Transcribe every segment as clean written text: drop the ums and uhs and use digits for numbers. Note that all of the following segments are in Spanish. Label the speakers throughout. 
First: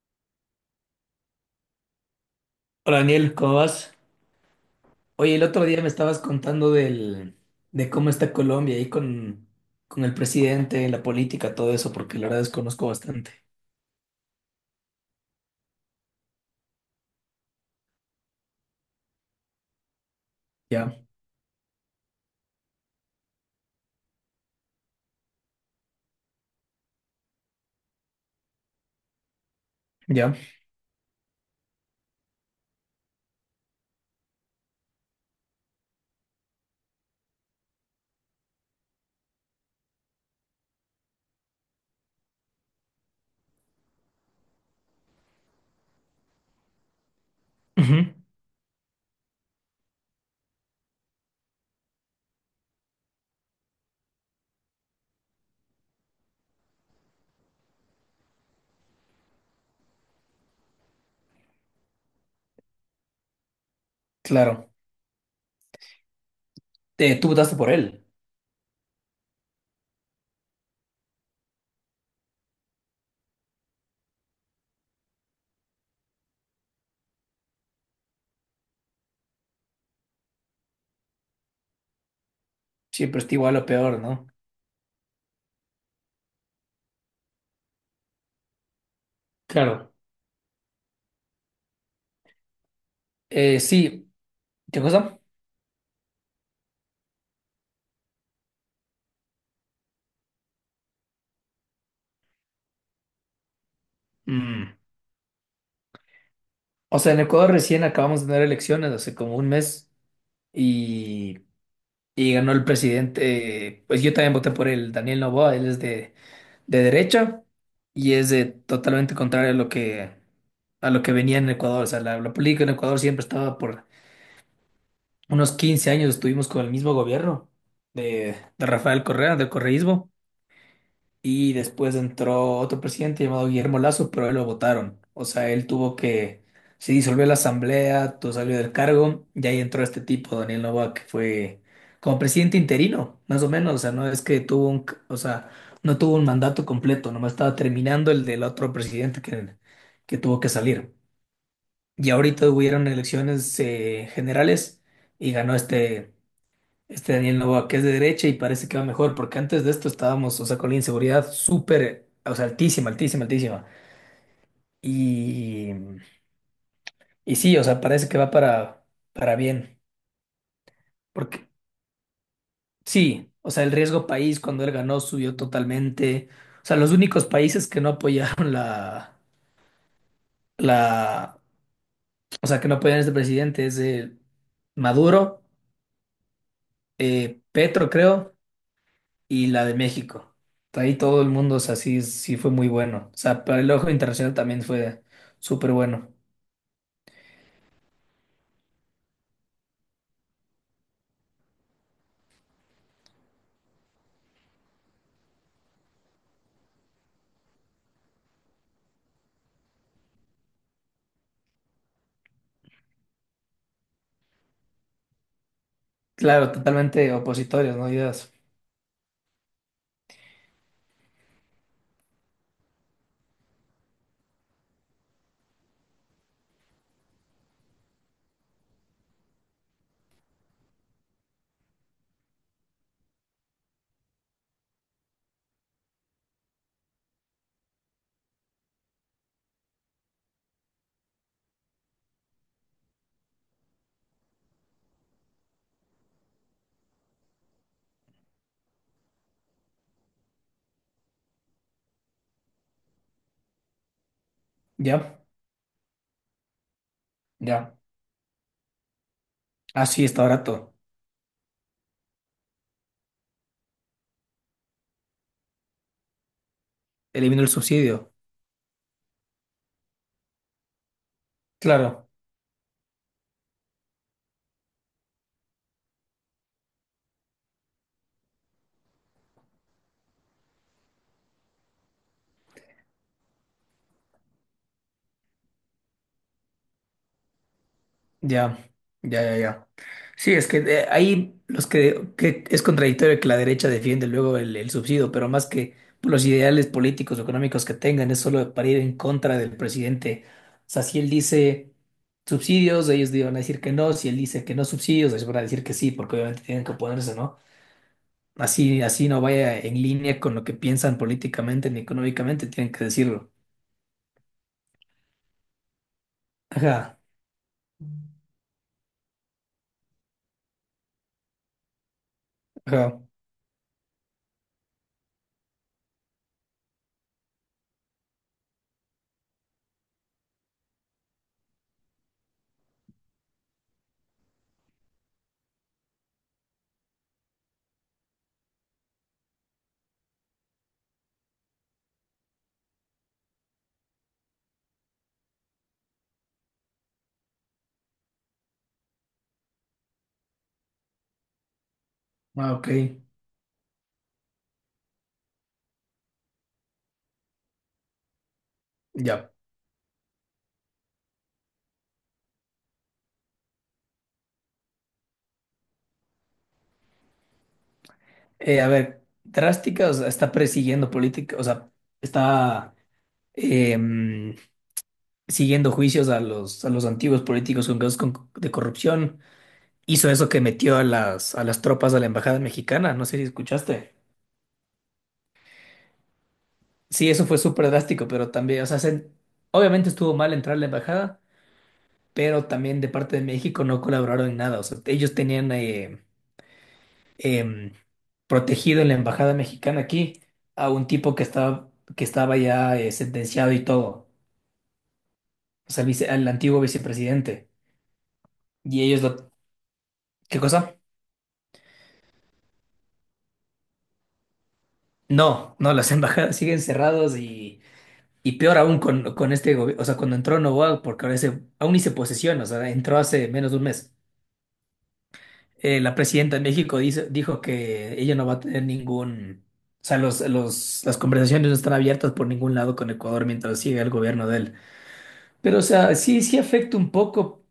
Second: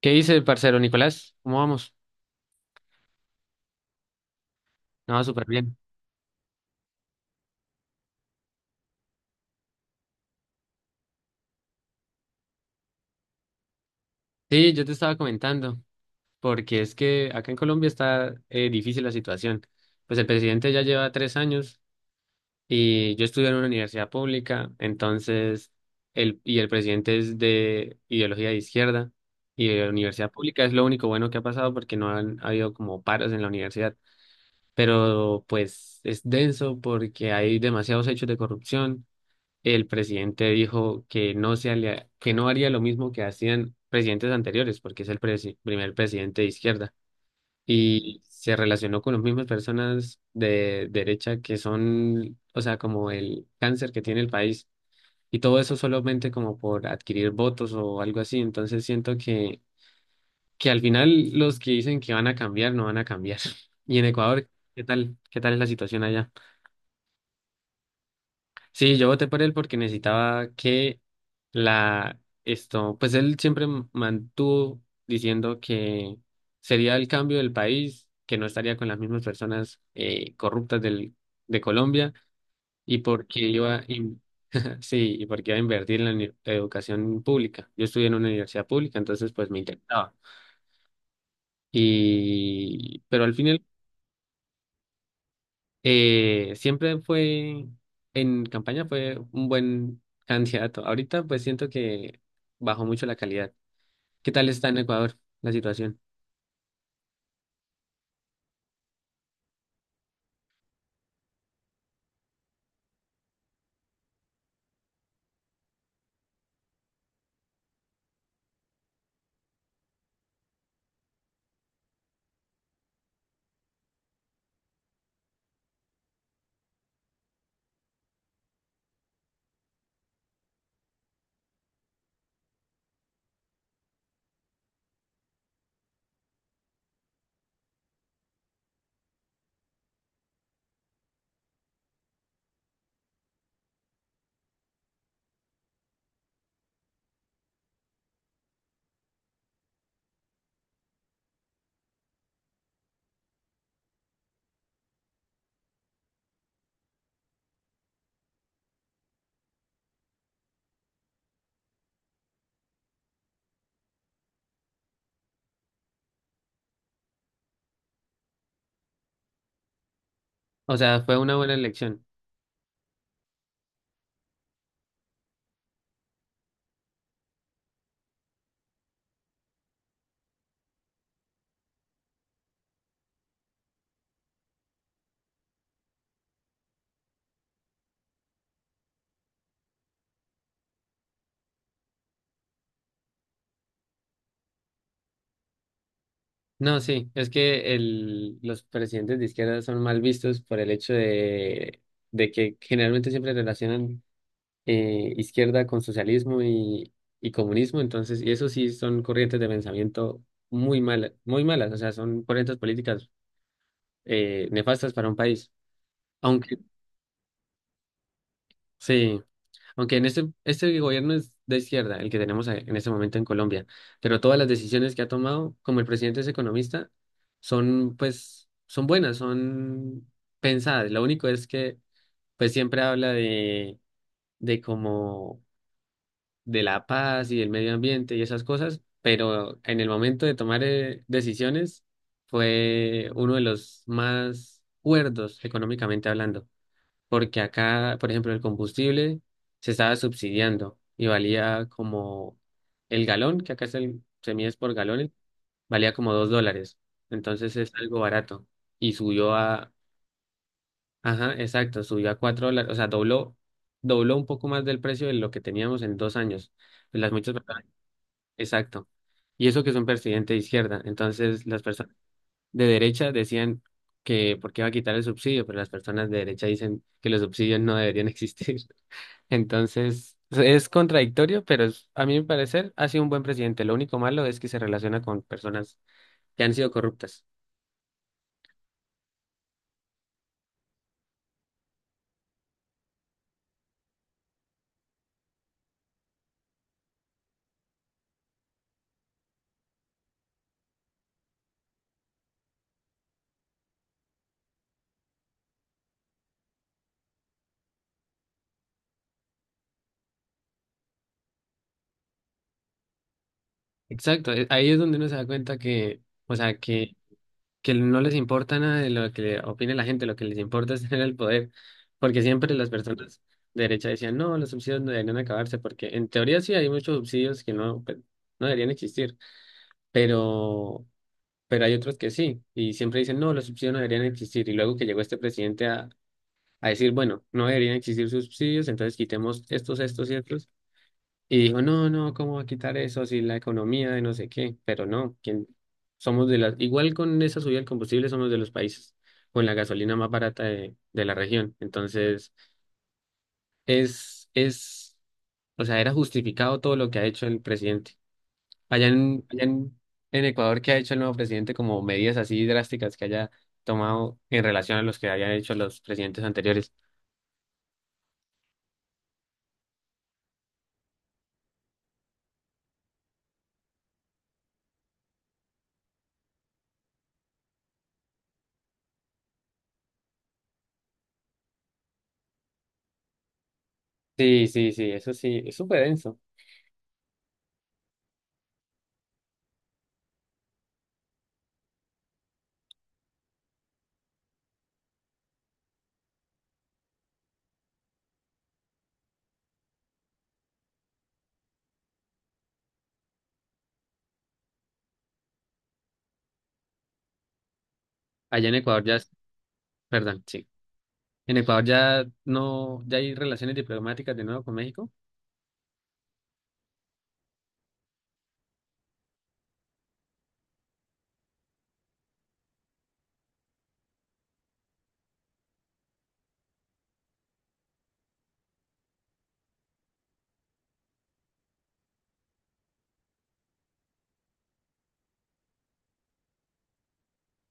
Speaker 1: ¿Qué dice el parcero Nicolás? ¿Cómo vamos?
Speaker 2: Hola Daniel, ¿cómo vas?
Speaker 1: No,
Speaker 2: Oye, el
Speaker 1: súper
Speaker 2: otro
Speaker 1: bien.
Speaker 2: día me estabas contando de cómo está Colombia ahí con el presidente, la política, todo eso, porque la verdad desconozco bastante.
Speaker 1: Sí, yo te estaba comentando, porque es que acá en Colombia está difícil la situación. Pues el presidente ya
Speaker 2: Ya,
Speaker 1: lleva 3 años y yo estudié en una universidad pública, entonces, y el presidente es de ideología de izquierda y de la universidad
Speaker 2: ya.
Speaker 1: pública es lo único bueno que ha pasado porque no han habido como paros en la universidad, pero pues es denso porque hay demasiados hechos de corrupción. El presidente dijo que que no haría lo mismo que hacían presidentes anteriores, porque es el primer presidente de izquierda.
Speaker 2: Ujú.
Speaker 1: Y se relacionó con las mismas personas de derecha que son, o sea, como el cáncer que tiene el país. Y todo eso solamente como por adquirir votos o algo así. Entonces siento que al final los que dicen que van a cambiar no van a cambiar. Y en Ecuador,
Speaker 2: Claro.
Speaker 1: ¿qué tal? ¿Qué tal es la situación allá?
Speaker 2: Tú votaste por él.
Speaker 1: Sí, yo voté por él porque necesitaba que la esto, pues él siempre mantuvo diciendo que sería el cambio del país, que no estaría con las mismas personas corruptas del, de Colombia y
Speaker 2: Siempre está
Speaker 1: porque
Speaker 2: igual o
Speaker 1: iba a
Speaker 2: peor,
Speaker 1: in-
Speaker 2: ¿no?
Speaker 1: sí, y porque iba a invertir en la educación pública. Yo estudié en una universidad pública, entonces pues me
Speaker 2: Claro.
Speaker 1: intentaba. Y pero al final
Speaker 2: Sí, ¿qué cosa?
Speaker 1: Siempre fue, en campaña fue un buen candidato. Ahorita pues siento que bajó mucho la calidad. ¿Qué tal está
Speaker 2: Mm.
Speaker 1: en Ecuador la situación?
Speaker 2: O sea, en Ecuador recién acabamos de tener elecciones hace como un mes y, y ganó el presidente. Pues yo también voté por él, Daniel Noboa, él es de derecha y es de totalmente contrario a a lo que venía en Ecuador. O sea, la política en Ecuador siempre estaba por unos 15 años, estuvimos con el mismo gobierno de Rafael Correa, del correísmo. Y después entró otro presidente llamado Guillermo Lazo, pero él lo votaron. O sea, se disolvió la asamblea, todo salió del cargo, y ahí entró este tipo, Daniel Noboa, que fue como presidente interino, más o menos. O sea, no es que tuvo un, c- o sea, no tuvo un mandato completo, nomás estaba terminando el del otro presidente que tuvo que salir. Y ahorita hubieron elecciones generales y ganó este. Este Daniel Noboa, que es de derecha y parece que va mejor, porque antes de esto estábamos, o sea, con la inseguridad súper, o sea, altísima, altísima, altísima. Y, y sí, o sea, parece que va para bien.
Speaker 1: O sea, fue una
Speaker 2: Porque
Speaker 1: buena elección.
Speaker 2: sí, o sea, el riesgo país cuando él ganó subió totalmente. O sea, los únicos países que no apoyaron la, o sea, que no apoyaron a este presidente es Maduro, Petro, creo. Y la de México. Ahí todo el mundo, o sea, sí, sí fue muy bueno. O sea, para el ojo internacional también fue súper bueno.
Speaker 1: No, sí, es que el, los presidentes de izquierda son mal vistos por el hecho de que generalmente siempre relacionan izquierda con socialismo y comunismo, entonces, y eso sí son corrientes de pensamiento muy malas, o sea, son corrientes políticas nefastas para un país.
Speaker 2: Claro,
Speaker 1: Aunque,
Speaker 2: totalmente opositorios, ¿no? Ideas.
Speaker 1: sí, aunque en este gobierno es de izquierda, el que tenemos en este momento en Colombia, pero todas las decisiones que ha tomado, como el presidente es economista, son pues, son buenas, son pensadas. Lo único es que pues siempre habla de como de la paz y del medio ambiente y esas cosas, pero en el momento de tomar decisiones fue uno de los más cuerdos económicamente hablando. Porque acá, por ejemplo, el combustible se estaba subsidiando y valía como el galón, que acá es el, se mide es por galones,
Speaker 2: Ya,
Speaker 1: valía como $2. Entonces es
Speaker 2: ya.
Speaker 1: algo barato. Y subió a,
Speaker 2: Ah, sí, está barato.
Speaker 1: ajá, exacto, subió a $4, o sea, dobló, dobló un poco más del precio de lo que teníamos en 2 años. Las muchas
Speaker 2: Eliminó el
Speaker 1: personas-
Speaker 2: subsidio.
Speaker 1: exacto. Y eso que es un presidente de izquierda. Entonces las personas
Speaker 2: Claro,
Speaker 1: de derecha decían que por qué va a quitar el subsidio, pero las personas de derecha dicen que los subsidios no deberían existir. Entonces, es contradictorio, pero es- a mi parecer ha sido un buen presidente. Lo único malo es que se relaciona con personas que han sido corruptas.
Speaker 2: ya, ya, ya, ya. Sí, es que ahí los que es contradictorio que la derecha defiende luego el subsidio, pero más que por los ideales políticos o económicos que tengan, es solo para ir en contra del presidente. O sea, si él dice subsidios, ellos van a decir que no, si él dice que no subsidios, ellos van a decir que sí, porque obviamente tienen que oponerse, ¿no? Así, así no vaya en línea con lo que piensan políticamente ni económicamente, tienen que decirlo.
Speaker 1: Exacto, ahí es donde uno se da cuenta que, o sea, que,
Speaker 2: Ajá,
Speaker 1: que no les importa nada de lo que opine la gente, lo que les importa es tener el poder, porque siempre las
Speaker 2: ajá,
Speaker 1: personas de derecha decían, no, los subsidios no deberían acabarse, porque en teoría sí hay muchos subsidios que no, pues, no deberían existir, pero, pero hay otros que sí, y siempre dicen, no, los subsidios no deberían existir, y luego que llegó este presidente a decir, bueno, no deberían existir subsidios, entonces quitemos estos y otros, y dijo, no, no, ¿cómo va a quitar eso si la economía de no sé qué? Pero no, quién somos de las, igual con esa subida del combustible somos de los países con la gasolina más barata de la región, entonces
Speaker 2: ah, ok,
Speaker 1: es, o sea, era justificado todo lo que ha hecho el presidente. Allá en,
Speaker 2: ya.
Speaker 1: allá en, en Ecuador, ¿qué ha hecho el nuevo presidente como medidas así drásticas que haya tomado en relación a los que habían hecho los presidentes anteriores?
Speaker 2: A ver, drástica, o sea, está persiguiendo política, o sea, está em, siguiendo juicios a a los antiguos políticos con de corrupción. Hizo eso que metió a a las tropas a la embajada mexicana, no sé si escuchaste.
Speaker 1: Sí, sí, sí, eso sí, es súper denso.
Speaker 2: Sí, eso fue súper drástico, pero también, o sea, se... obviamente estuvo mal entrar a la embajada, pero también de parte de México no colaboraron en nada, o sea, ellos tenían, em, protegido en la embajada mexicana aquí a un tipo que estaba ya sentenciado y todo, o sea, al antiguo vicepresidente.
Speaker 1: Allá en
Speaker 2: Y
Speaker 1: Ecuador ya,
Speaker 2: ellos
Speaker 1: es-
Speaker 2: lo...
Speaker 1: perdón,
Speaker 2: ¿Qué
Speaker 1: sí.
Speaker 2: cosa?
Speaker 1: En Ecuador ya no, ya hay relaciones diplomáticas de nuevo con México.
Speaker 2: No, no, las embajadas siguen cerradas y peor aún con este gobierno, o sea, cuando entró Noboa, porque ahora ese, aún ni se posesiona, o sea, entró hace menos de un mes. La presidenta de México dice, dijo que ella no va a tener ningún... O sea, las conversaciones no están abiertas por ningún lado con Ecuador mientras siga el gobierno de él. Pero, o sea, sí, sí afecta un poco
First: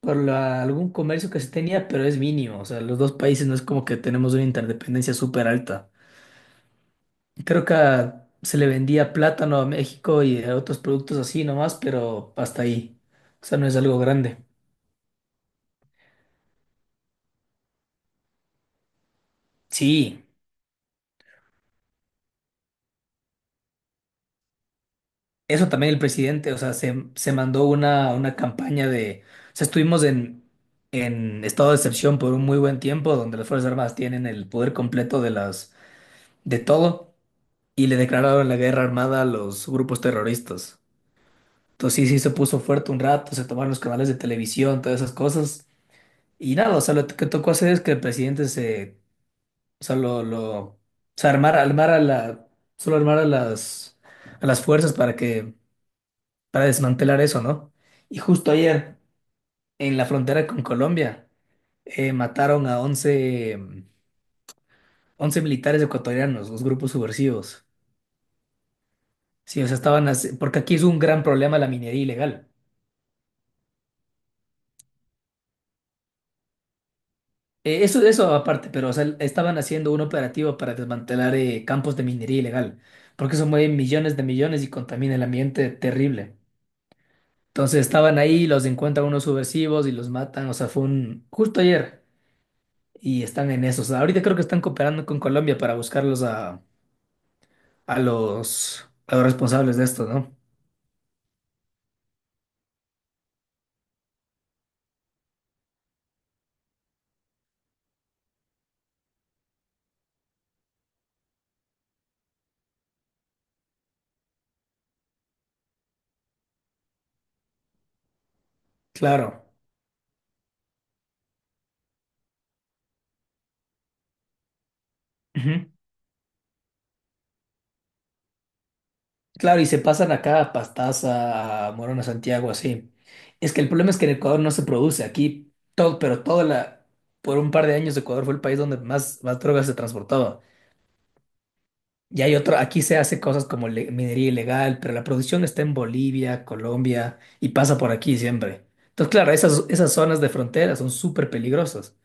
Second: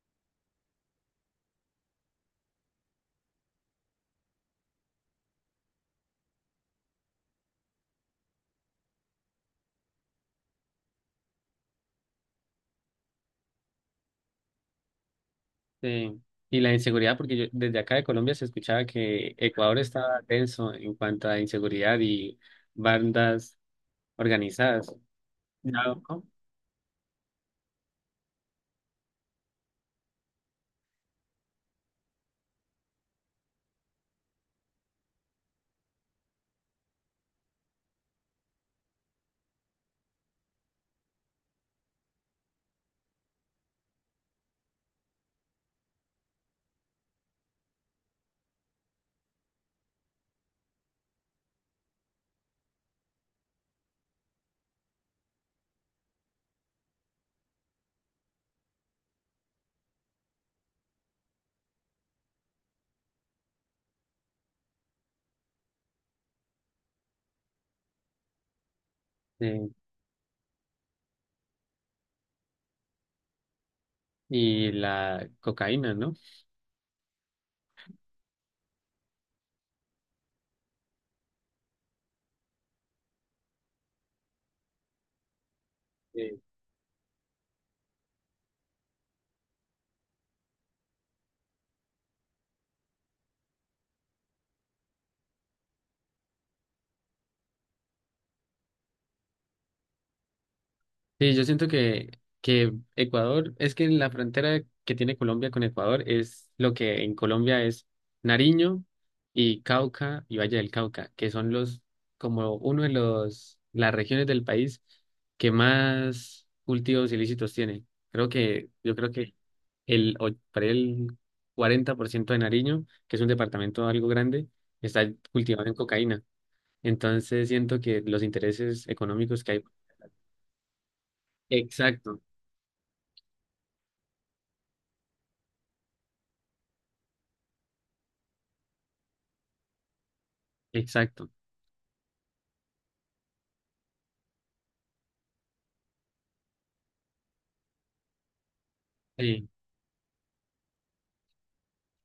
Speaker 2: algún comercio que se tenía, pero es mínimo. O sea, los dos países no es como que tenemos una interdependencia súper alta. Creo que se le vendía plátano a México y a otros productos así nomás, pero hasta ahí. O sea, no es algo grande.
Speaker 1: Sí. Y la inseguridad, porque yo, desde acá de Colombia se escuchaba que Ecuador estaba
Speaker 2: Sí,
Speaker 1: denso en cuanto a inseguridad y bandas organizadas.
Speaker 2: eso
Speaker 1: Ya,
Speaker 2: también el
Speaker 1: ¿no?
Speaker 2: presidente, o sea, se mandó una campaña de... O sea, estuvimos en estado de excepción por un muy buen tiempo, donde las Fuerzas Armadas tienen el poder completo de de todo. Y le declararon la guerra armada a los grupos terroristas. Entonces sí, sí se puso fuerte un rato, se tomaron los canales de televisión, todas esas cosas. Y nada, o sea, lo que tocó hacer es que el presidente o sea, o sea, armar a solo armar a a las fuerzas para para desmantelar eso, ¿no? Y justo ayer, en la frontera con Colombia, mataron a 11 militares ecuatorianos, los grupos subversivos. Sí, o
Speaker 1: Sí.
Speaker 2: sea, porque aquí es un gran problema la minería ilegal.
Speaker 1: Y la cocaína, ¿no?
Speaker 2: Eso aparte, pero o sea, estaban haciendo un operativo para desmantelar campos de minería ilegal, porque eso mueve millones de millones y contamina el ambiente
Speaker 1: Eh,
Speaker 2: terrible. Entonces estaban ahí, los encuentran unos subversivos y los matan, o sea, fue un... justo ayer y están en eso. O sea, ahorita creo que están cooperando con Colombia para buscarlos a a los responsables de esto, ¿no?
Speaker 1: sí, yo siento que Ecuador, es que la frontera que tiene Colombia con Ecuador es lo que en Colombia es Nariño y Cauca y Valle del Cauca, que son los, como uno de los, las regiones del país que más cultivos ilícitos tiene. Creo que, yo creo que
Speaker 2: Claro.
Speaker 1: el, para el 40% de Nariño, que es un departamento algo grande, está cultivado
Speaker 2: Ujú.
Speaker 1: en cocaína. Entonces siento que los intereses económicos que
Speaker 2: Claro,
Speaker 1: hay.
Speaker 2: y se pasan acá a Pastaza, a Morona
Speaker 1: Exacto.
Speaker 2: Santiago, así. Es que el problema es que en Ecuador no se produce. Aquí todo, pero toda por un par de años Ecuador fue el país donde más, más drogas se transportaba.
Speaker 1: Exacto.
Speaker 2: Y hay otro, aquí se hace cosas como minería ilegal, pero la producción está en Bolivia, Colombia y pasa por aquí siempre. Entonces, claro,
Speaker 1: Sí.
Speaker 2: esas zonas de frontera son súper peligrosas.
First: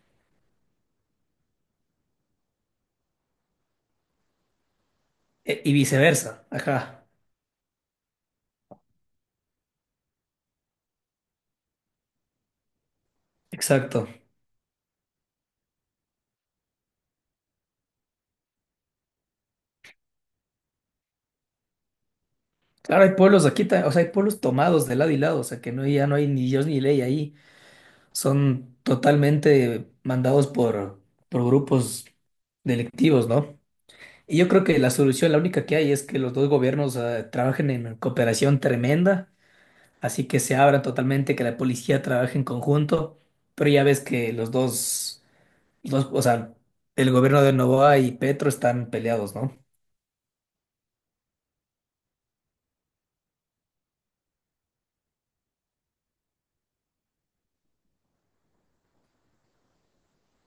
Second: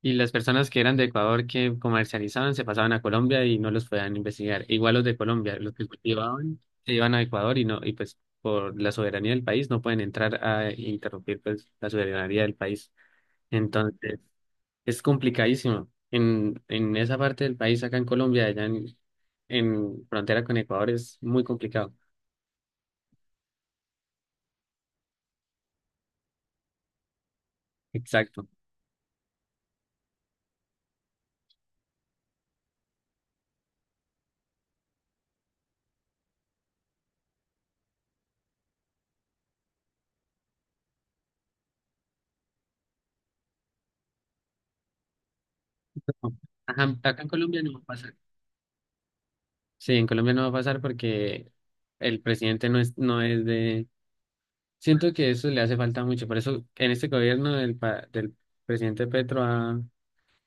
Speaker 1: Y las personas que eran de Ecuador que comercializaban se pasaban a Colombia y no los podían investigar. Igual los de Colombia,
Speaker 2: E- y
Speaker 1: los que
Speaker 2: viceversa.
Speaker 1: cultivaban, se
Speaker 2: Ajá,
Speaker 1: iban a Ecuador y no, y pues por la soberanía del país no pueden entrar a interrumpir pues la soberanía del país.
Speaker 2: exacto.
Speaker 1: Entonces, es complicadísimo. En esa parte del país, acá en Colombia, allá en frontera con Ecuador, es muy complicado.
Speaker 2: Claro, hay pueblos aquí, o sea, hay pueblos tomados de lado y lado, o sea, que no, ya no hay ni Dios ni ley ahí.
Speaker 1: Exacto.
Speaker 2: Son totalmente mandados por grupos delictivos, ¿no? Y yo creo que la solución, la única que hay, es que los dos gobiernos trabajen en cooperación tremenda, así que se abran totalmente, que la policía trabaje en conjunto, pero ya ves que o sea,
Speaker 1: Ajá,
Speaker 2: el
Speaker 1: acá en
Speaker 2: gobierno de
Speaker 1: Colombia no va a
Speaker 2: Novoa y
Speaker 1: pasar.
Speaker 2: Petro están peleados, ¿no?
Speaker 1: Sí, en Colombia no va a pasar porque el presidente no es de. Siento que eso le hace falta mucho. Por eso en este gobierno del, del presidente Petro ha,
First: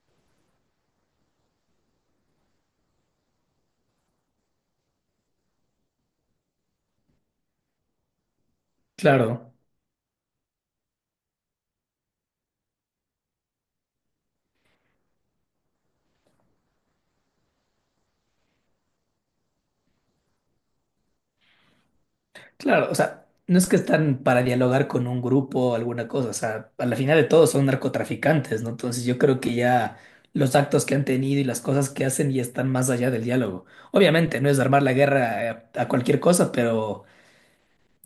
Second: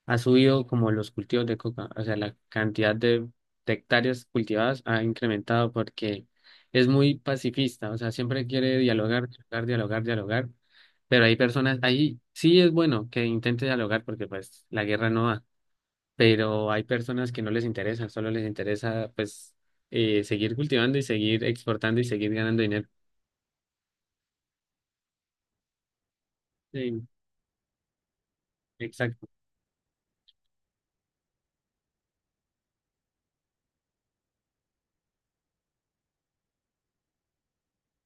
Speaker 1: ha subido como los cultivos de coca. O sea, la cantidad de hectáreas cultivadas ha incrementado porque es muy pacifista. O sea, siempre quiere dialogar,
Speaker 2: Claro.
Speaker 1: dialogar, dialogar, dialogar. Pero hay personas, ahí sí es bueno que intente dialogar porque pues la guerra no va. Pero hay personas que no les interesa, solo les interesa pues seguir cultivando y seguir exportando y seguir ganando dinero.
Speaker 2: Claro, o sea, no es que están para dialogar con un grupo o alguna cosa, o sea, a la
Speaker 1: Sí,
Speaker 2: final de todo son narcotraficantes, ¿no? Entonces yo
Speaker 1: exacto.
Speaker 2: creo que ya los actos que han tenido y las cosas que hacen ya están más allá del diálogo. Obviamente no es armar la guerra a cualquier cosa, pero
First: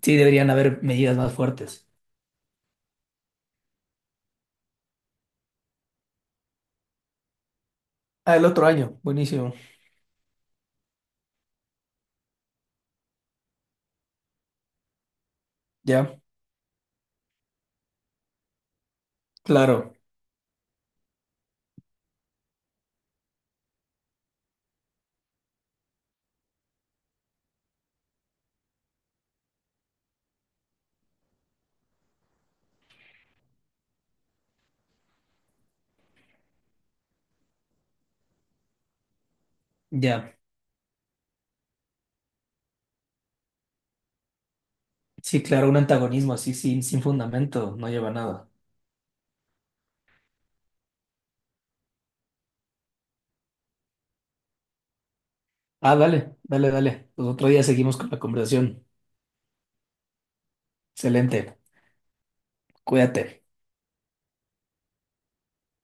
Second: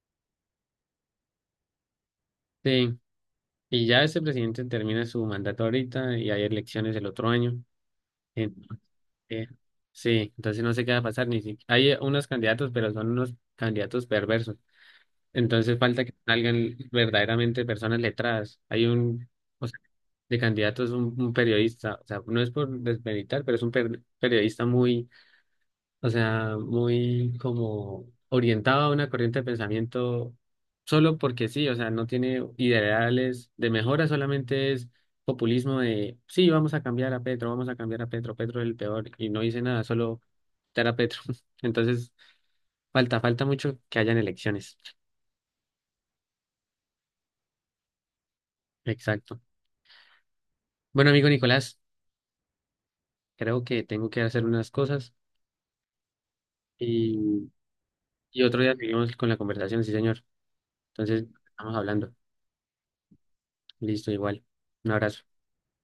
Speaker 2: sí deberían haber medidas más fuertes.
Speaker 1: Sí. Y ya este presidente termina su mandato ahorita y hay elecciones el otro año.
Speaker 2: Ah, el otro
Speaker 1: Entonces,
Speaker 2: año, buenísimo.
Speaker 1: sí, entonces no sé qué va a pasar. Ni si, hay unos candidatos, pero son unos candidatos perversos. Entonces falta que
Speaker 2: Ya,
Speaker 1: salgan verdaderamente personas letradas. Hay un, o sea,
Speaker 2: claro,
Speaker 1: de candidatos, un periodista, o sea, no es por desmeritar, pero es un periodista muy o sea, muy como orientado a una corriente de pensamiento solo porque sí, o sea, no tiene ideales de mejora, solamente es populismo de, sí, vamos a cambiar a Petro, vamos a cambiar a Petro, Petro es el peor y no dice nada, solo
Speaker 2: ya.
Speaker 1: dar a Petro. Entonces, falta, falta mucho que hayan elecciones.
Speaker 2: Sí, claro, un antagonismo así sin fundamento no lleva a nada.
Speaker 1: Exacto. Bueno, amigo Nicolás, creo que tengo que hacer unas cosas
Speaker 2: Ah, dale, dale, dale. Pues otro
Speaker 1: y,
Speaker 2: día seguimos con la
Speaker 1: y otro día
Speaker 2: conversación.
Speaker 1: seguimos con la conversación, sí, señor. Entonces,
Speaker 2: Excelente,
Speaker 1: estamos hablando.
Speaker 2: cuídate.
Speaker 1: Listo, igual. Un abrazo.